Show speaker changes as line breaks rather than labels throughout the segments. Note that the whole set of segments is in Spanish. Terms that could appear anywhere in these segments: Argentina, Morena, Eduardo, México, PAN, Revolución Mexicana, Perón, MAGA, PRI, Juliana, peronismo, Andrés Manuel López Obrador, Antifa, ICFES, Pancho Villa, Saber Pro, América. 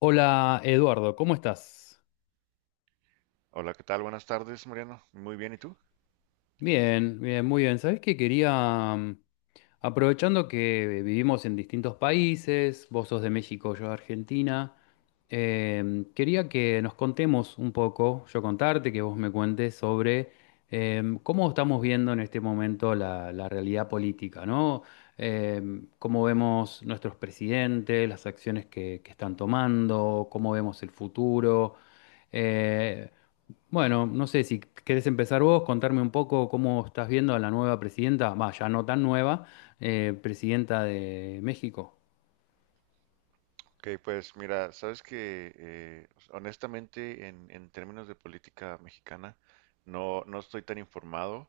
Hola Eduardo, ¿cómo estás?
Hola, ¿qué tal? Buenas tardes, Mariano. Muy bien, ¿y tú?
Bien, bien, muy bien. Sabés que quería, aprovechando que vivimos en distintos países, vos sos de México, yo de Argentina, quería que nos contemos un poco, yo contarte, que vos me cuentes sobre cómo estamos viendo en este momento la realidad política, ¿no? Cómo vemos nuestros presidentes, las acciones que están tomando, cómo vemos el futuro. Eh, bueno, no sé si querés empezar vos, contarme un poco cómo estás viendo a la nueva presidenta, va, ya no tan nueva, presidenta de México.
Ok, pues mira, sabes que honestamente en términos de política mexicana no estoy tan informado.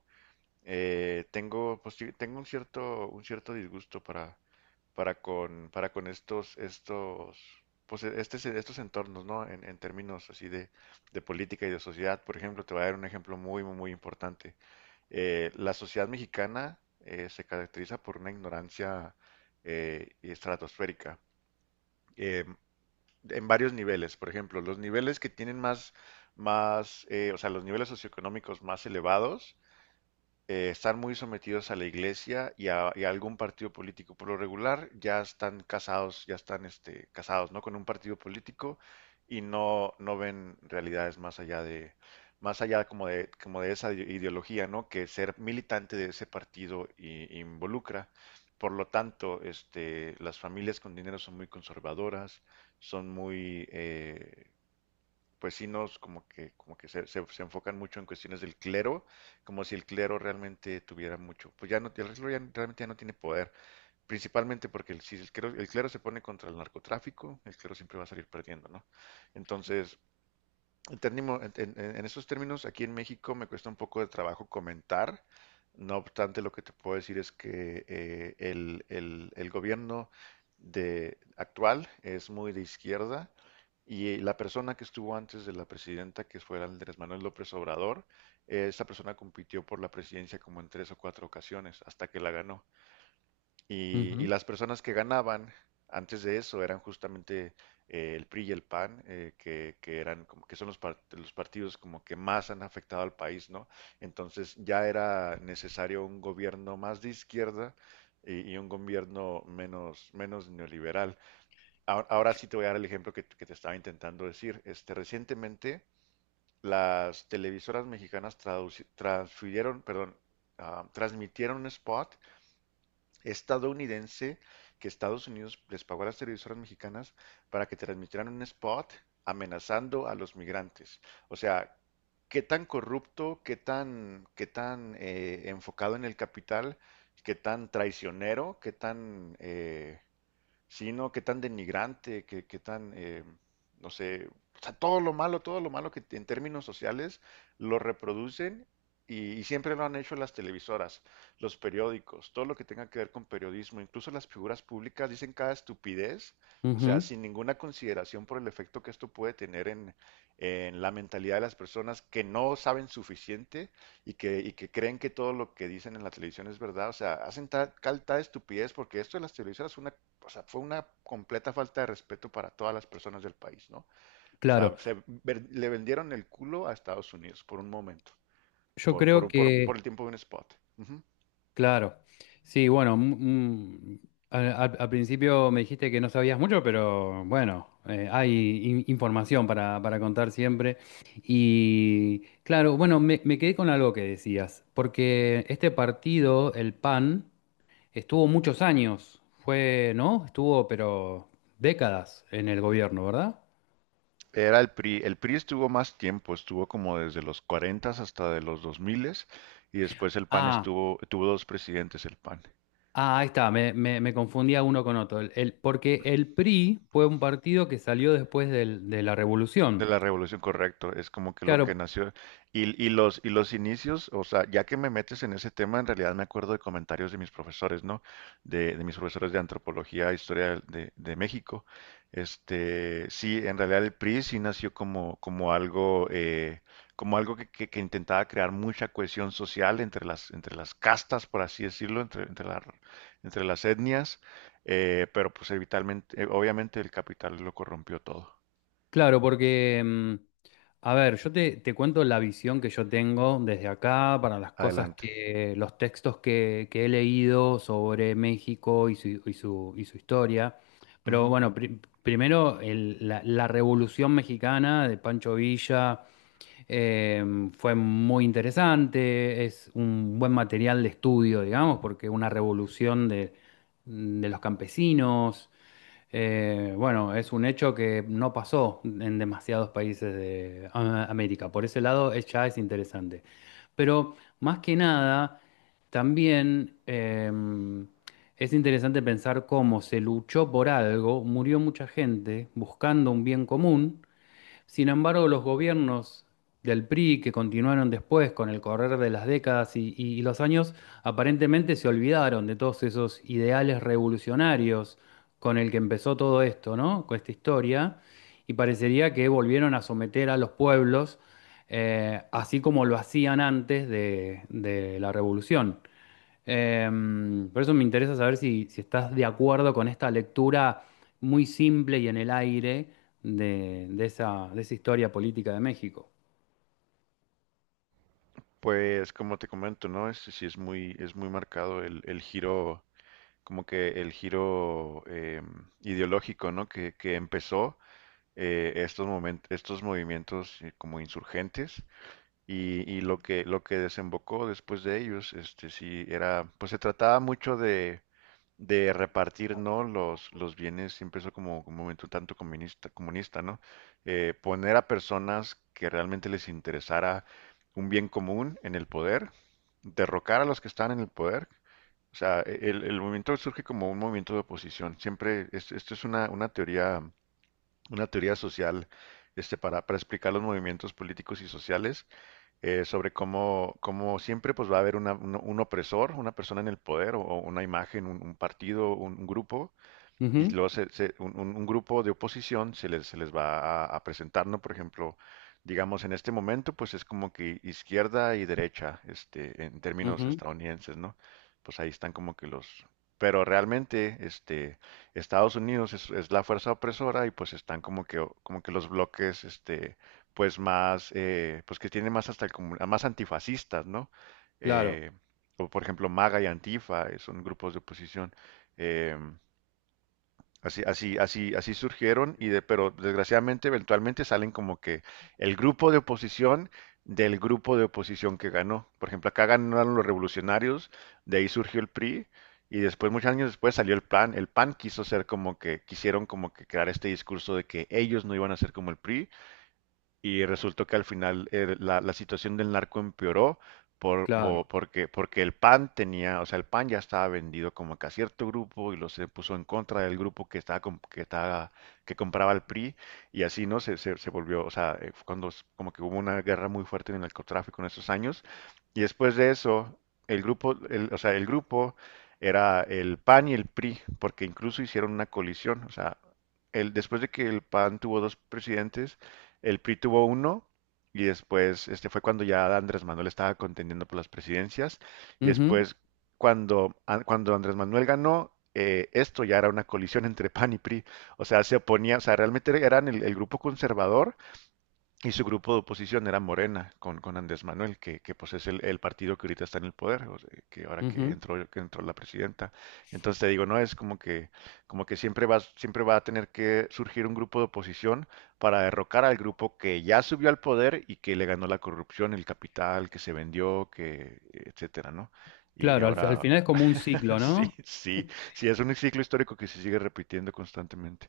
Tengo, pues, sí, tengo un cierto disgusto para con estos entornos, ¿no? En términos así de política y de sociedad, por ejemplo, te voy a dar un ejemplo muy, muy, muy importante. La sociedad mexicana se caracteriza por una ignorancia estratosférica eh, en varios niveles. Por ejemplo, los niveles que tienen más, o sea, los niveles socioeconómicos más elevados están muy sometidos a la iglesia y a algún partido político. Por lo regular, ya están casados, casados, ¿no? Con un partido político y no ven realidades más allá de, más allá como de esa ideología, ¿no? Que ser militante de ese partido involucra. Por lo tanto, las familias con dinero son muy conservadoras, son muy, eh, pues sí nos como que se enfocan mucho en cuestiones del clero, como si el clero realmente tuviera mucho, pues ya no, el clero ya realmente ya no tiene poder, principalmente porque si el clero se pone contra el narcotráfico, el clero siempre va a salir perdiendo, ¿no? Entonces, en esos términos, aquí en México me cuesta un poco de trabajo comentar. No obstante, lo que te puedo decir es que el gobierno actual es muy de izquierda y la persona que estuvo antes de la presidenta, que fue Andrés Manuel López Obrador, esa persona compitió por la presidencia como en tres o cuatro ocasiones hasta que la ganó. Y
Ujú,
las personas que ganaban antes de eso eran justamente el PRI y el PAN, que eran como que son los partidos como que más han afectado al país, ¿no? Entonces ya era necesario un gobierno más de izquierda y un gobierno menos neoliberal. Ahora, ahora sí te voy a dar el ejemplo que te estaba intentando decir. Recientemente las televisoras mexicanas perdón, transmitieron un spot estadounidense que Estados Unidos les pagó a las televisoras mexicanas para que transmitieran un spot amenazando a los migrantes. O sea, qué tan corrupto, qué tan enfocado en el capital, qué tan traicionero, qué tan sí, no, qué tan denigrante, qué tan, no sé, o sea, todo lo malo que en términos sociales lo reproducen y siempre lo han hecho las televisoras, los periódicos, todo lo que tenga que ver con periodismo, incluso las figuras públicas dicen cada estupidez, o sea,
ujú,
sin ninguna consideración por el efecto que esto puede tener en la mentalidad de las personas que no saben suficiente y que creen que todo lo que dicen en la televisión es verdad, o sea, hacen tal estupidez porque esto de las televisoras es una o sea, fue una completa falta de respeto para todas las personas del país, ¿no? O sea,
claro,
le vendieron el culo a Estados Unidos por un momento,
yo
por,
creo
por, por, por
que,
el tiempo de un spot. Ujú.
claro, sí, bueno, mm, al principio me dijiste que no sabías mucho, pero bueno, hay información para contar siempre. Y claro, bueno, me quedé con algo que decías, porque este partido, el PAN, estuvo muchos años, fue, ¿no? Estuvo, pero décadas en el gobierno, ¿verdad?
Era el PRI. El PRI estuvo más tiempo, estuvo como desde los 40 hasta de los 2000 y después el PAN
Ah,
tuvo dos presidentes el PAN.
ah, ahí está, me confundía uno con otro. Porque el PRI fue un partido que salió después de la
De
revolución.
la revolución, correcto, es como que lo
Claro,
que nació. Y los inicios, o sea, ya que me metes en ese tema, en realidad me acuerdo de comentarios de mis profesores, ¿no? De mis profesores de antropología e historia de México. Este, sí, en realidad el PRI sí nació como algo que intentaba crear mucha cohesión social entre las castas, por así decirlo, entre las etnias, pero pues obviamente el capital lo corrompió todo.
claro, porque, a ver, yo te cuento la visión que yo tengo desde acá para las cosas
Adelante.
que, los textos que he leído sobre México y su historia. Pero
Ujú.
bueno, primero la Revolución Mexicana de Pancho Villa, eh, fue muy interesante, es un buen material de estudio, digamos, porque una revolución de los campesinos, bueno, es un hecho que no pasó en demasiados países de América. Por ese lado es- ya es interesante. Pero más que nada, también, es interesante pensar cómo se luchó por algo, murió mucha gente buscando un bien común. Sin embargo, los gobiernos del PRI que continuaron después con el correr de las décadas y, y los años, aparentemente se olvidaron de todos esos ideales revolucionarios con el que empezó todo esto, ¿no? Con esta historia, y parecería que volvieron a someter a los pueblos, así como lo hacían antes de la revolución. Por eso me interesa saber si estás de acuerdo con esta lectura muy simple y en el aire de, de esa historia política de México.
Pues como te comento, ¿no? Este sí es muy marcado el giro, como que el giro ideológico, ¿no? Que empezó estos movimientos como insurgentes. Y lo que desembocó después de ellos, sí, pues se trataba mucho de repartir, ¿no? Los bienes, siempre eso como un movimiento tanto comunista, comunista, ¿no? Poner a personas que realmente les interesara un bien común en el poder, derrocar a los que están en el poder. O sea, el movimiento surge como un movimiento de oposición. Siempre, esto es una teoría social, para explicar los movimientos políticos y sociales sobre cómo siempre pues va a haber un opresor, una persona en el poder o una imagen, un partido, un grupo y
Ujú,
luego un grupo de oposición se les va a presentar, ¿no? Por ejemplo, digamos en este momento, pues es como que izquierda y derecha, en términos
ujú,
estadounidenses, ¿no? Pues ahí están como que los. Pero realmente, Estados Unidos es la fuerza opresora y pues están como que los bloques, pues que tienen más hasta más antifascistas, ¿no?
claro,
Eh, o por ejemplo, MAGA y Antifa son grupos de oposición. Em, así surgieron pero desgraciadamente eventualmente salen como que el grupo de oposición del grupo de oposición que ganó. Por ejemplo, acá ganaron los revolucionarios, de ahí surgió el PRI y después, muchos años después, salió el PAN. El PAN quiso ser como que, quisieron como que crear este discurso de que ellos no iban a ser como el PRI y resultó que al final la situación del narco empeoró por, por-
claro.
porque, porque el PAN tenía, o sea, el PAN ya estaba vendido como que a cierto grupo y lo se puso en contra del grupo que estaba, com- que estaba, que compraba el PRI y así, ¿no? Se volvió, o sea, fue cuando como que hubo una guerra muy fuerte en el narcotráfico en esos años y después de eso, o sea, el grupo era el PAN y el PRI porque incluso hicieron una colisión, o sea, después de que el PAN tuvo dos presidentes, el PRI tuvo uno y después fue cuando ya Andrés Manuel estaba contendiendo por las presidencias y
Ujú,
después cuando Andrés Manuel ganó, esto ya era una colisión entre PAN y PRI. O sea, se oponía, o sea, realmente eran el grupo conservador y su grupo de oposición era Morena, con Andrés Manuel, que pues es el partido que ahorita está en el poder, o sea, que ahora
ujú,
que entró la presidenta. Entonces te digo, no es como que siempre va a tener que surgir un grupo de oposición para derrocar al grupo que ya subió al poder y que le ganó la corrupción, el capital, que se vendió, etcétera, ¿no? Y
claro, al
ahora
final es como un ciclo,
sí,
¿no?
sí, sí, es un ciclo histórico que se sigue repitiendo constantemente.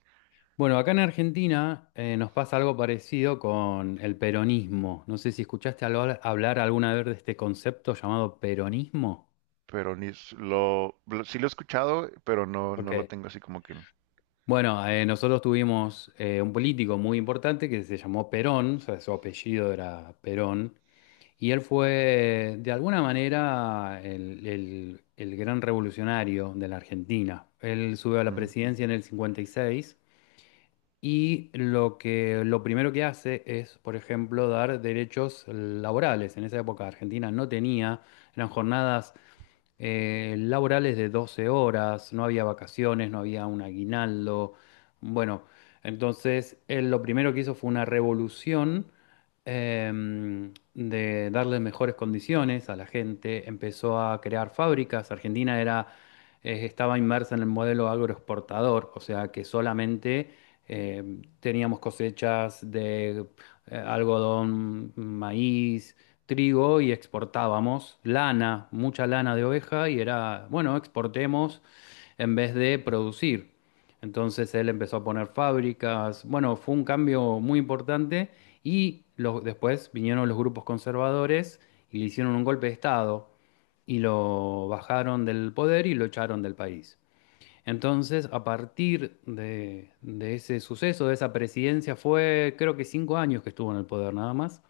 Bueno, acá en Argentina, nos pasa algo parecido con el peronismo. No sé si escuchaste hablar alguna vez de este concepto llamado peronismo.
Pero ni s- lo- sí lo he escuchado, pero no,
Ok.
no lo tengo así como que.
Bueno, nosotros tuvimos, un político muy importante que se llamó Perón, o sea, su apellido era Perón, y él fue de alguna manera el gran revolucionario de la Argentina. Él sube a la
Ujú.
presidencia en el 56 y seis, y lo que, lo primero que hace es, por ejemplo, dar derechos laborales. En esa época Argentina no tenía, eran jornadas, laborales de 12 horas, no había vacaciones, no había un aguinaldo. Bueno, entonces él lo primero que hizo fue una revolución, de darle mejores condiciones a la gente, empezó a crear fábricas. Argentina era, estaba inmersa en el modelo agroexportador, o sea que solamente, teníamos cosechas de algodón, maíz, trigo, y exportábamos lana, mucha lana de oveja y era, bueno, exportemos en vez de producir. Entonces él empezó a poner fábricas, bueno, fue un cambio muy importante, y los- después vinieron los grupos conservadores y le hicieron un golpe de Estado y lo bajaron del poder y lo echaron del país. Entonces, a partir de ese suceso, de esa presidencia, fue creo que 5 años que estuvo en el poder nada más,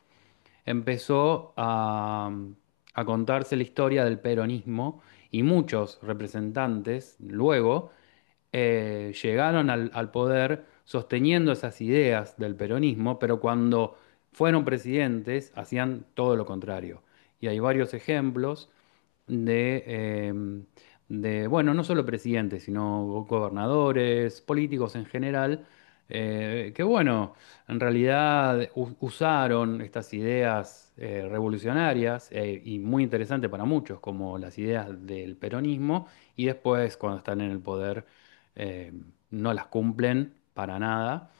empezó a, contarse la historia del peronismo y muchos representantes luego, llegaron al poder sosteniendo esas ideas del peronismo, pero cuando fueron presidentes hacían todo lo contrario. Y hay varios ejemplos de, em, de, bueno, no solo presidentes, sino gobernadores, políticos en general, que bueno, en realidad usaron estas ideas, revolucionarias, y muy interesantes para muchos, como las ideas del peronismo, y después cuando están en el poder, eh, no las cumplen para nada.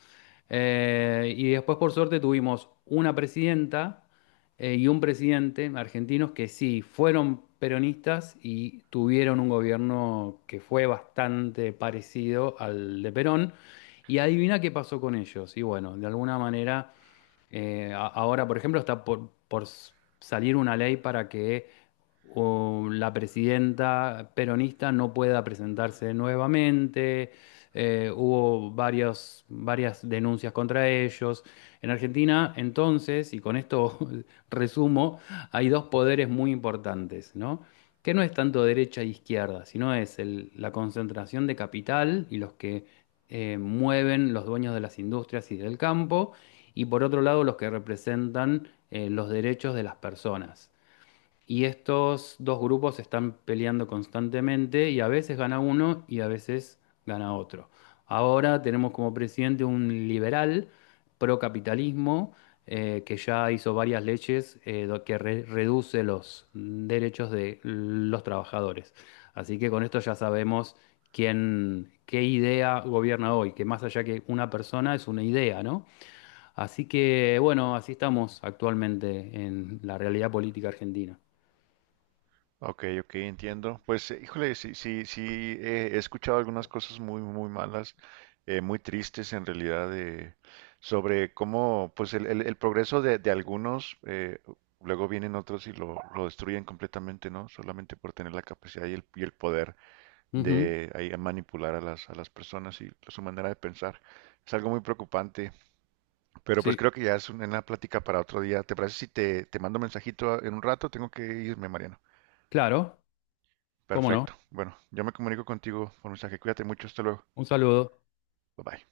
Y después, por suerte, tuvimos una presidenta, y un presidente argentinos que sí fueron peronistas y tuvieron un gobierno que fue bastante parecido al de Perón. Y adivina qué pasó con ellos. Y bueno, de alguna manera, ahora, por ejemplo, está por salir una ley para que la presidenta peronista no pueda presentarse nuevamente. Hubo varias denuncias contra ellos. En Argentina, entonces, y con esto resumo, hay dos poderes muy importantes, ¿no? Que no es tanto derecha e izquierda, sino es la concentración de capital y los que, mueven los dueños de las industrias y del campo, y por otro lado los que representan, los derechos de las personas. Y estos dos grupos están peleando constantemente y a veces gana uno y a veces gana otro. Ahora tenemos como presidente un liberal procapitalismo, que ya hizo varias leyes, que reduce los derechos de los trabajadores. Así que con esto ya sabemos quién, qué idea gobierna hoy, que más allá que una persona es una idea, ¿no? Así que bueno, así estamos actualmente en la realidad política argentina.
Ok, ok, entiendo. Pues, híjole, sí, sí, sí, he escuchado algunas cosas muy, muy malas, muy tristes en realidad, sobre cómo, pues, el progreso de algunos, luego vienen otros y lo destruyen completamente, ¿no? Solamente por tener la capacidad y el poder
Ujú,
de ahí, manipular a las personas y su manera de pensar. Es algo muy preocupante. Pero pues
sí,
creo que ya es una plática para otro día. ¿Te parece si te mando un mensajito en un rato? Tengo que irme, Mariano.
claro, cómo no.
Perfecto. Bueno, yo me comunico contigo por mensaje. Cuídate mucho. Hasta luego.
Un saludo.
Bye bye.